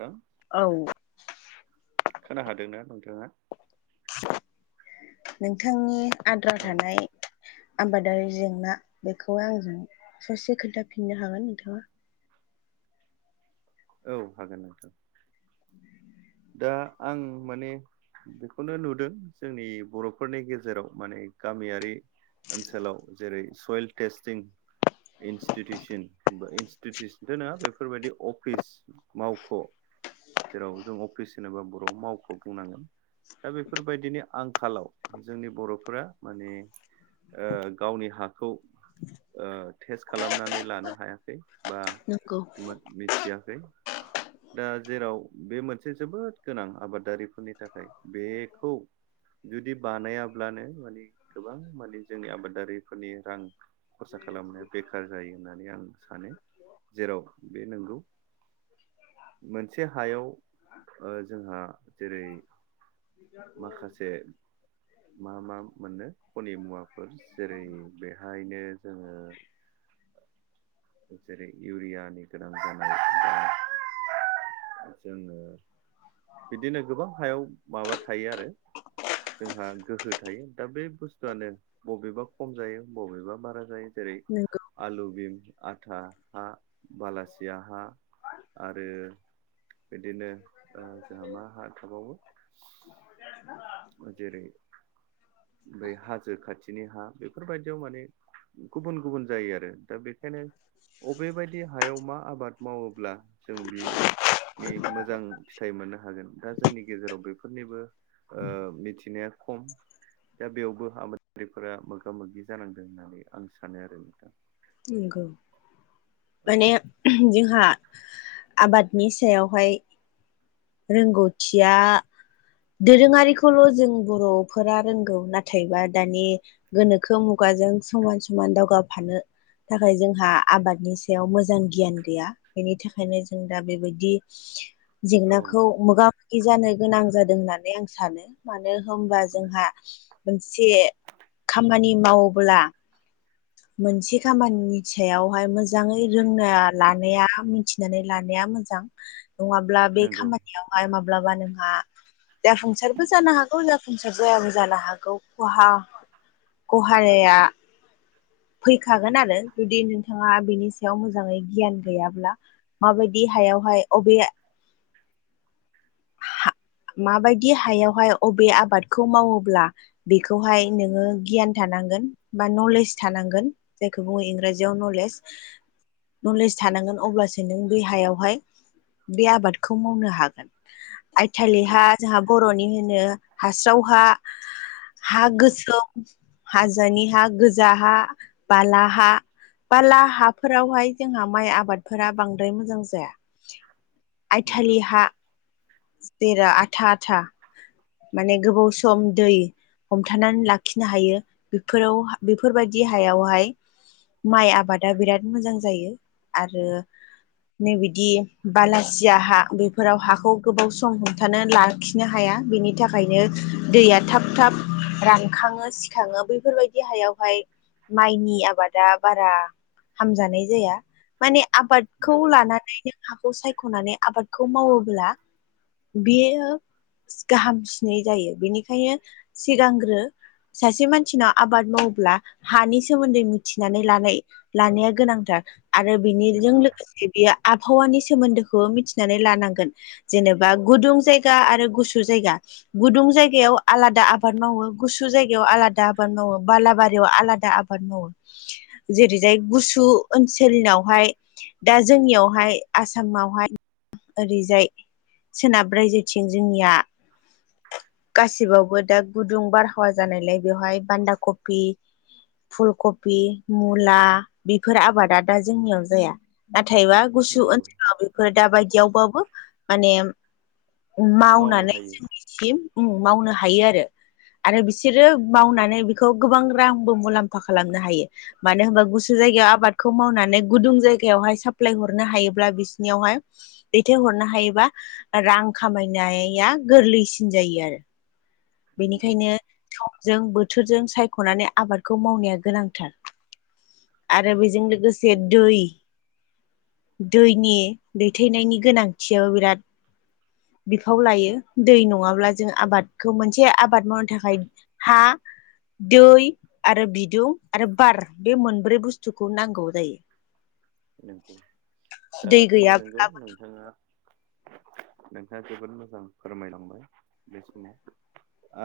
हो औ खोना हादोंना नोंथाङा? नोंथांनि आद्रा औ थानाय आबादारि जेंना बेखौ आंजों ससे खोन्थाफिननो हागोन नोंथाङा? औ हागोन नोंथां। दा आं माने बेखौनो नुदों जोंनि बर'फोरनि गेजेराव माने गामियारि ओनसोलाव जेरै सयेल टेस्टिं इनस्टिटिउसना इन्स्टिटिउसनथ' नङा बेफोरबायदि अफिस मावख' जेराव जों अफिस होनोबा बर' मावख' बुंनांगोन। दा बेफोरबायदिनि आंखालाव जोंनि बर'फोरा माने ओ गावनि हाखौ ओ टेस्ट खालामनानै लानो हायाखै बा नंगौ मो मिथियाखै दा जेराव बे मो नसे जोबोद गोनां आबादारिफोरनि थाखाय बेखौ जुदि बानायाब्लानो माने गोबां माने जोंनि आबादारिफोरनि रां खरसा खालामनाया बेखार जायो होननानै आं सानो जेराव बे नंगौ। मोनसे हायाव ओ जोंहा जेरै माखासे मा मा मोनो खनि मुवाफोर जेरै बेहायनो जोङो [inaudible] जेरै इउरियानि गोनां जानाय जोङो बिदिनो गोबां हायाव माबा थायो आरो जोंहा गोहो थायो दा बे बुस्थुआनो बबेबा खम जायो बबेबा बारा जायो। जेरै नंगौ आलु बिम आथा हा बालासिया हा आरो बिदिनो जोंहा मा हा थाबावो जेरै ओमफ्राय हाजो खाथिनि हा बेफोरबायदियाव माने गुबुन गुबुन जायो आरो दा बेखायनो अबेबायदि हायाव मा आबाद मावोब्ला जों बे नि मोजां फिथाइ मोननो हागोन दा जोंनि गेजेराव बेफोरनिबो मिथिनाया खम दा बेयावबो आबादारिफोरा मोगा मोगि जानांदों होननानै आं सानो आरो नोंथां नोंगौ औ माने जोंहा आबादनि सायावहाय रोंगौथिया दोरोङारिखौल' जों बर'फोरा रोंगौ नाथायबा दानि गोनोखो मुगाजों समान समान दावगाफानो थाखाय जोंहा आबादनि सायाव मोजां गियान गैया बेनि थाखायनो जों दा बेबायदि औ जेंनाखौ मोगा मोगि जानो गोनां जादों होननानै आं सानो मानो होनबा जोंहा मोनसे खामानि मावोब्ला मोनसे खामानिनि सायावहाय मोजाङै रोंना लानाया मिथिनानै लानाया मोजां नङाब्ला बे नंगौ खामानियावहाय माब्लाबा नोंहा जाफुंसारबो जानो हागौ जाफुंसार जायाबो जानो हागौ खहा गहाराया फैखागोन आरो जुदि नोंथाङा बेनि सायाव मोजाङै गियान गैयाब्ला माबायदि हायावहाय अबे हा माबायदि हायावहाय अबे आबादखौ मावोब्ला बेखौहाय नोङो गियान थानांगोन बा नलेज थानांगोन जायखौ बुङो इंराजियाव नलेज नलेज थानांगोन अब्लासो नों बे हायावहाय बे आबादखौ मावनो हागोन थटालि नंगौ हा जोंहा बर'नि होनो हास्राव हा हा नंगौ गोसौ हाजानि हा गोजा हा बाला हा बाला हाफोरावहाय जोंहा माइ आबादफोरा बांद्राय मोजां जाया नंगौ आयथालि हा जेरा आथा आथा माने गोबाव सम दै हमथानानै लाखिनो हायो बेफोराव बेफोरबायदि हायावहाय माइ आबादा बिराद मोजां जायो आरो नै बिदि बालासिया हा बेफोराव हाखौ गोबाव सम हमथानो लाखिनो हाया बेनि थाखायनो दैया थाब थाब रानखाङो थाङो बैफोरबायदि हायावहाय माइनि आबादा बारा हामजानाय जाया माने आबादखौ नंगौ लानानै नों हाखौ सायख'नानै आबादखौ मावोब्ला बेयो गाहाम सिनै जायो बेनिखायनो सिगांग्रो सासे मानसिनाव आबाद मावोब्ला हानि सोमोन्दै मिथिनानै लानाय लानाया गोनांथार आरो बिनिजों नंगौ लोगोसे बेयो आबहावानि सोमोन्दोखौबो मिथिनानै लानांगोन जेनेबा गुदुं जायगा आरो गुसु जायगा गुदुं जायगायाव आलादा आबाद मावो गुसु जायगायाव आलादा आबाद मावो बालाबारियाव आलादा आबाद मावो जेरैजाय गुसु ओनसोलनावहाय दा जोंनियावहाय आसामावहाय ओरैजाय सोनाब्रायजोेथिं जोंनिया गासिबावबो दा गुदुं बारहावा जानायलाय बेवहाय बान्दा कफि फुलकफि, मुला बेफोर आबादा दा जोंनियाव जाया नाथायबा गुसु नंगौ ओनसोलाव फोर दााबायदियावबाबो माने मावनो मावनानै हायो जों सिम उ मावनो हायो आरो आरो बिसोरो मावनानै बेखौ गोबां रांबो मुलाम्फा खालामनो हायो मानो होनबा गुसु जायगायाव आबादखौ मावनानै गुदुं जायगायावहाय साप्लाय हरनो हायोब्ला बिसनियावहाय दैथायहरनो हायोबा रां खामायनाया गोरलैसिन जायो आरो नंगौ बेनिखायनो सजों बोथोरजों सायख'नानै आबादखौ मावनाया गोनांथार आरो बेजों लोगोसे नंगौ दै दैनि दैथायनायनि गोनांथियाबो बिराद बिफाव लायो दै नङाब्ला जों आबाद खौ मोनसे आबाद मावनो थाखाय हा दै आरो बिदुं आरो बार बे मोनब्रै बुस्थुखौ नांगौ जायो। [inaudible] नंगौ दा दै जोङो नंगौ गैयाब्लाबो नोंथाङा नोंथाङा जोबोद मोजां फोरमायलांबाय बे समाव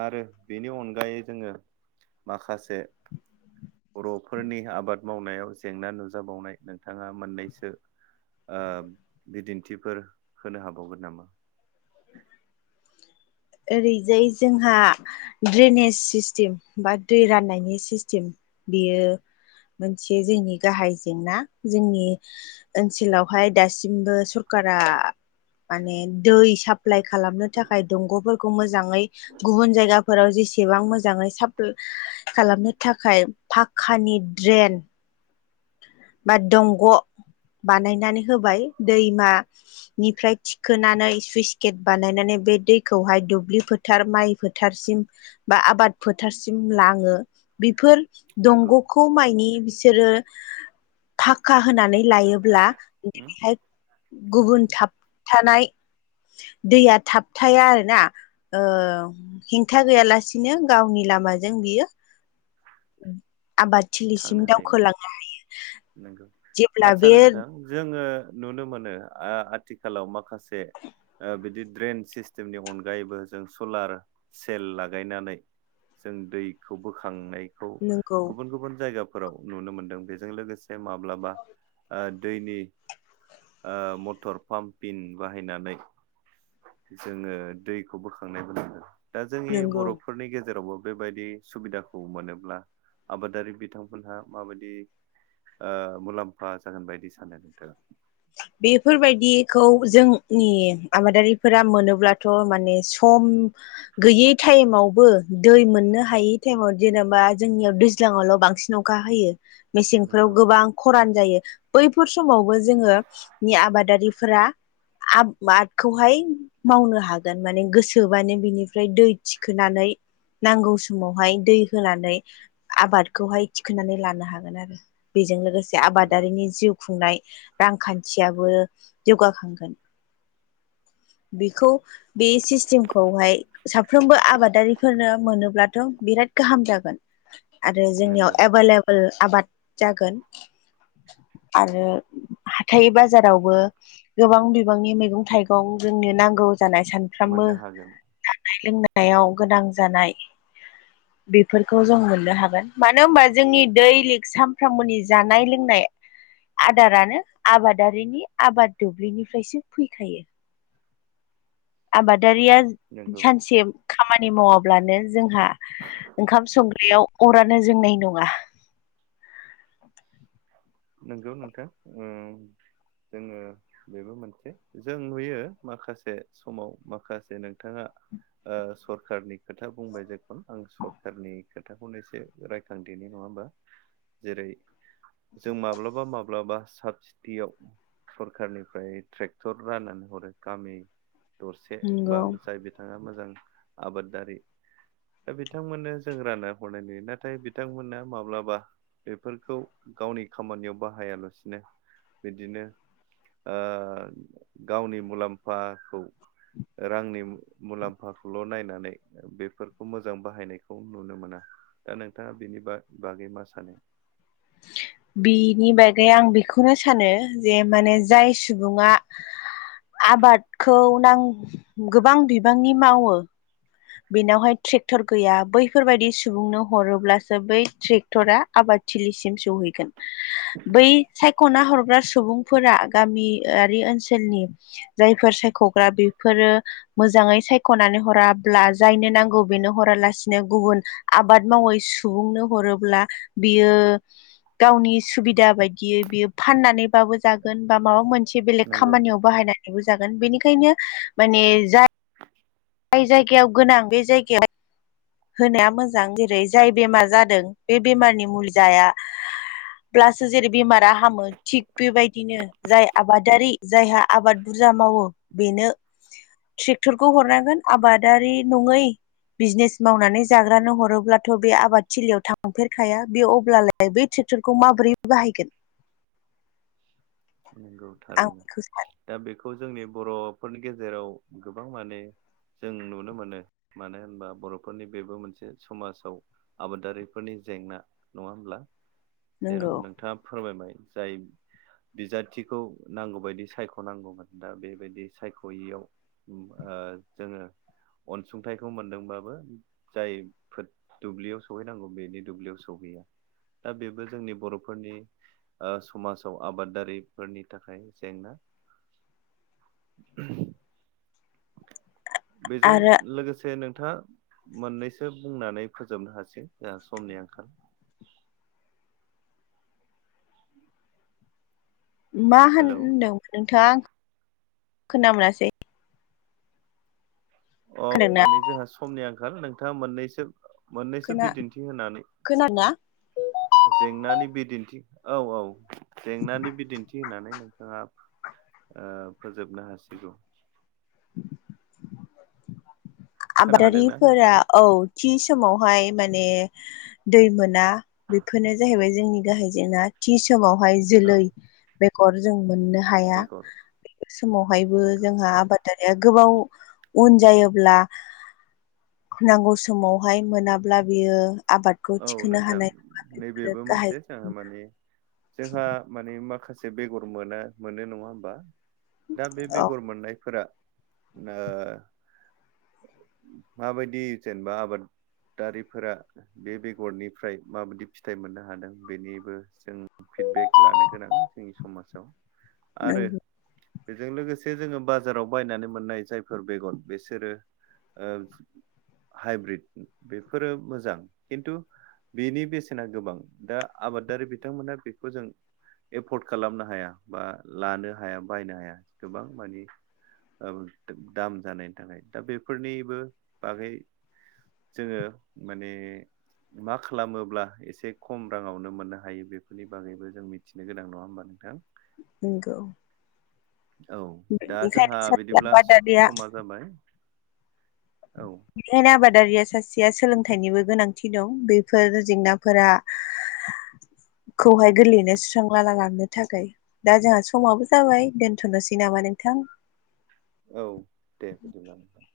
आरो बेनि अनगायै जोङो माखासे बर'फोरनि आबाद मावनायाव जेंना नुजाबावनाय नोंथाङा मोननैसो ओ बिदिन्थिफोर होनो हाबावगोन नामा? ओरैजाय जोंहा ड्रेनेज सिस्टेम बा दै राननायनि सिस्टेम बियो मोनसे जोंनि गाहाय जेंना जोंनि ओनसोलावहाय दासिमबो सरखारारा माने दै स एप्लाइ खालामनो थाखाय दंग'फोरखौ मोजाङै गुबुन जायगाफोराव जेसेबां मोजाङै साप - खालामनो थाखाय पाखक्कानि ड्रेन बा दंग' बानायनानै होबाय दैमा निफ्राय थिखोनानै सुइस गेट बानायनानै बे दैखौहाय दुब्लि फो फोथार माइ फोथारसिम बा आबाद फोथारसिम लाङो। बेफोर नंगौ दंग'खौ माइनि बिसोरो फाखा होनानै लायोब्ला उम बेहाय गुबुन थांगोन थाबथानाय दैया थाबथाया आरो ना ओ हेंथा गैयालासिनो गावनि लामाजों बियो आबाद थिलिसिम दावखोलांनो हायो। नंगौ आदसा नोंथां जोङो नुनो मोनो ओ आथिखालाव माखासे बिदि ड्रेन सिस्टेम नि अनगायैबो जों सलार सेल लागायनानै जों दैखौ बोखांनायखौ नंगौ गुबुन गुबुन जायगाफोराव नुनो मोनदों बेजों लोगोसे माब्लाबा ओ दैनि ओ मटर पाम्पिन बाहायनानै जोङो दैखौ बोखांनाय नुनो मोनदों दा जोंनि नंगौ बर' फोरनि गेजेरावबो बेबायदि सुबिदाखौ मोनोब्ला आबादारि बिथांमोनहा माबायदि ओ मुलाम्फा जागोन बायदि सानो नोंथाङा बेफोरबायदिखौ जोंनि आबादारिफोरा मोनोब्लाथ' माने सम गैयै टाइमावबो दै मोननो हायै टाइमाव जेनेबा जोंनियाव दैज्लाङावल' बांसिन अखा अखा होयो मेसेंफोराव नंगौ गोबां खरान जायो बैफोर समावबो जोङो नि आबादारिफोरा आबादखौहाय मावनो हागोन माने गोसोबानो बिनिफ्राय दै थिखोनानै नांगौ समावहाय दै होनानै आबादखौहाय थिखांनानै लानो हागोन आरो बेजों लोगोसे नंगौ आबादारिनि जिउ खुंनाय रांखान्थि मानसियाबो जौगाखांगोन बेखौ बे सिस्टेमखौहाय साफ्रोमबो आबादारिफोरनो मोनोब्लाथ' बिराद गाहाम जागोन। आरो जोंनियाव नंगौ एभेलेबेल ओ आबाद जागोन आरो हाथाइ बाजारावबो गोबां बिबांनि मैगं थाइगं जोंनो नांगौ जानाय सान सानफ्रामबो मोननो हागोन जानाय लोंनायाव गोनां जानाय बेफोरखौ जों मोननो हागोन मानो होनबा जोंनि दैलि सानफ्रोमबोनि जानाय लोंनाय आदारानो आबादारिनि आबाद दुब्लिनिफ्रायसो फैखायो आबादारिया नंगौ सानसे खामानि मावाब्लानो जोंहा ओंखाम संग्रायाव अरानो जोंनाय नङा। नंगौ नोंथां ओं जोङो बेबो मोनसे जों नुयो माखासे समाव माखासे नोंथाङा ओ सरखारनि खोथा बुंबाय जे आं सरखारनि खोथाखौनो एसे रायखांदेरनि नङा ओमबा जेरै जों माब्लाबा माब्लाबा साब सि डियाव सरखारनिफ्राय ट्रेक्टर राननानै हरो गामि दरसे बा नंगौ जाय नोंथाङा मोजां आबादारि दा बिथांमोननो जों राननानै हरनाय नुयो नाथाय बिथांमोना माब्लाबा बेफोरखौ गावनि खामानियाव बाहायालासिनो बिदिनो ओ गावनि मुलाम्फाखौ रांनि मुलाम्फाखौल' नायनानै बेफोरखौ मोजां बाहायनायखौ नुनो मोना। दा नोंथाङा बेनि बागै मा सानो? बिनि बागै आं बेखौनो सानो जे माने जाय सुबुङा आबादखौ गोबां बिबांनि मावो। बेनावहाय ट्रेक्टर गैया बैफोरबायदि सुबुंनो हरोब्लासो बै ट्रेक्टर टरा आबादथिलिसिम सौहैगोन। बै सायख'ना हरग्रा सुबुंफोरा गामियारि ओनसोलनि जायफोर सायख'ग्रा बेफोरो मोजाङै सायख'नानै हराब्ला जायनो नांगौ बेनो हरालासिनो गुबुन आबाद मावै सुबुंनो हरोब्ला बियो गावनि सुबिदा बायदियै बियो फाननानैबाबो जागोन बा माबा मोन। थि बेलेग नंगौ खामानियाव बाहायना दिहुनजागोन बेनिखायनो माने जाय जाय जायगायाव गोनां बे जायगायावहा होनाया मोजां जेरै जाय बेमार जादों बे बेमारनि मुलिजाया ब्लासो जेरै बेमारा हामो थिग बेबायदिनो जाय आबादारि जायहा आबाद बुरजा मावो बेनो ट्रेक्टरखौ हरनांगोन आबादारि नङै बिजनेस मावनानै जाग्रानो हरोब्लाथ' बे आबाद थिलियाव थांफेरखाया बे अब्लालाय बै ट्रेक्टरखौ माबोरै बाहायगोन। नंगौ आं थारैनो बेखौ सानो दा बेखौ जोंनि बर'फोरनि गेजेराव गोबां माने जों नुनो मोनो मानो होनबा बर'फोरनि बेबो मोनसे समाजाव आबादारिफोरनि जेंना नङा होमब्ला जेराव नंगौ नोंथाङा फोरमायबाय जाय बिजाथिखौ नांगौबायायदि सायख'नांगौमोन दा बेबायदि सायख'यैयाव उम ओ जोङो अनसुंथाइखौ मोनदोंबाबो जायफोर दुब्लियाव सहैनांगौ बेनि दुब्लियाव सहैया। दा बेबो जोंनि बर'फोरनि समाजाव आबाद दारिफोरनि थाखाय जेंना बेजों आरो लोगोसे नोंथाङा मोननैसो बुंनानै फोजोबनो हासै जोंहा समनि आंखाल [inaudible] मा होन हेलौ होनदों नोंथाङा आं खोना मोनासै अ खोनादोंना माने जोंहा समनि आंखाल नोंथाङा मोननैसो मोननैसो खोना बिदिन्थि होनानै खोनादोंना जेंनानि बिदिन्थि औ औ जेंनानि बिदिन्थि थि होनानै नोंथाङा फोजोबनो हासिगौ [inaudible] खोना हादोंना आबादारिफोरा नोंथाङा औ थि समावहाय माने दै मोना बेफोरनो जाहैबाय जोंनि गाहाय जेंना थि समावहाय औ जोलै बेगर जों मोननो हाया बेगर बे समावहायबो नंगौ जोंहा आबाद दारिया गोबाव उन जायोब्ला नांगौ समावहाय मोनाब्ला बियो आबादखौ औ थिखोनो नोंथां हानाय नङा बेफोरो नैबेबो गाहाय मोनसे जोंहा माने जोंहा माने माखासे बेगर मोना मोनो नङा होमबा दा बे औ बेगर मोननायफोरा माबायदि जेनेबा आबादारिफोरा बे बेगरनिफ्राय माबायदि फिथाइ मोननो हादों बेनिबो जों फिडबेक लानो गोनां जोंनि समाजाव [inaudible] आरो बेजों लोगोसे जोङो बाजाराव बायनानै मोननाय जायफोर बेगन बेसोरो ओ हाइब्रिद बेफोरो मोजां खिन्थु बेनि बेसेना गोबां दा आबादारि बिथांमोना बेखौ जों एफर्ड खालामनो हाया बा लानो हाया बायनो हाया गोबां माने ओ दाम जानायनि थाखाय दा बेफोरनिबो बागै जोङो माने मा खालामोब्ला एसे खम राङावनो मोननो हायो बेफोरनि बागैबो जों मिथिनो गोनां नङा होमबा नोंथां निंगौ औ दा जोंहा सासे बिदिब्ला आबादारिया समा जाबाय औ बेखायनो आबादारिया सासेया सोलोंथाइनिबो गोनांथि दं बेफोर जेंनाफोरा खौहाय गोरलैयैनो सुस्रांला लांनो थाखाय दा जोंहा समाबो जाबाय दोनथ'नोसै नामा नोंथां औ दे बिदिब्ला नोंथां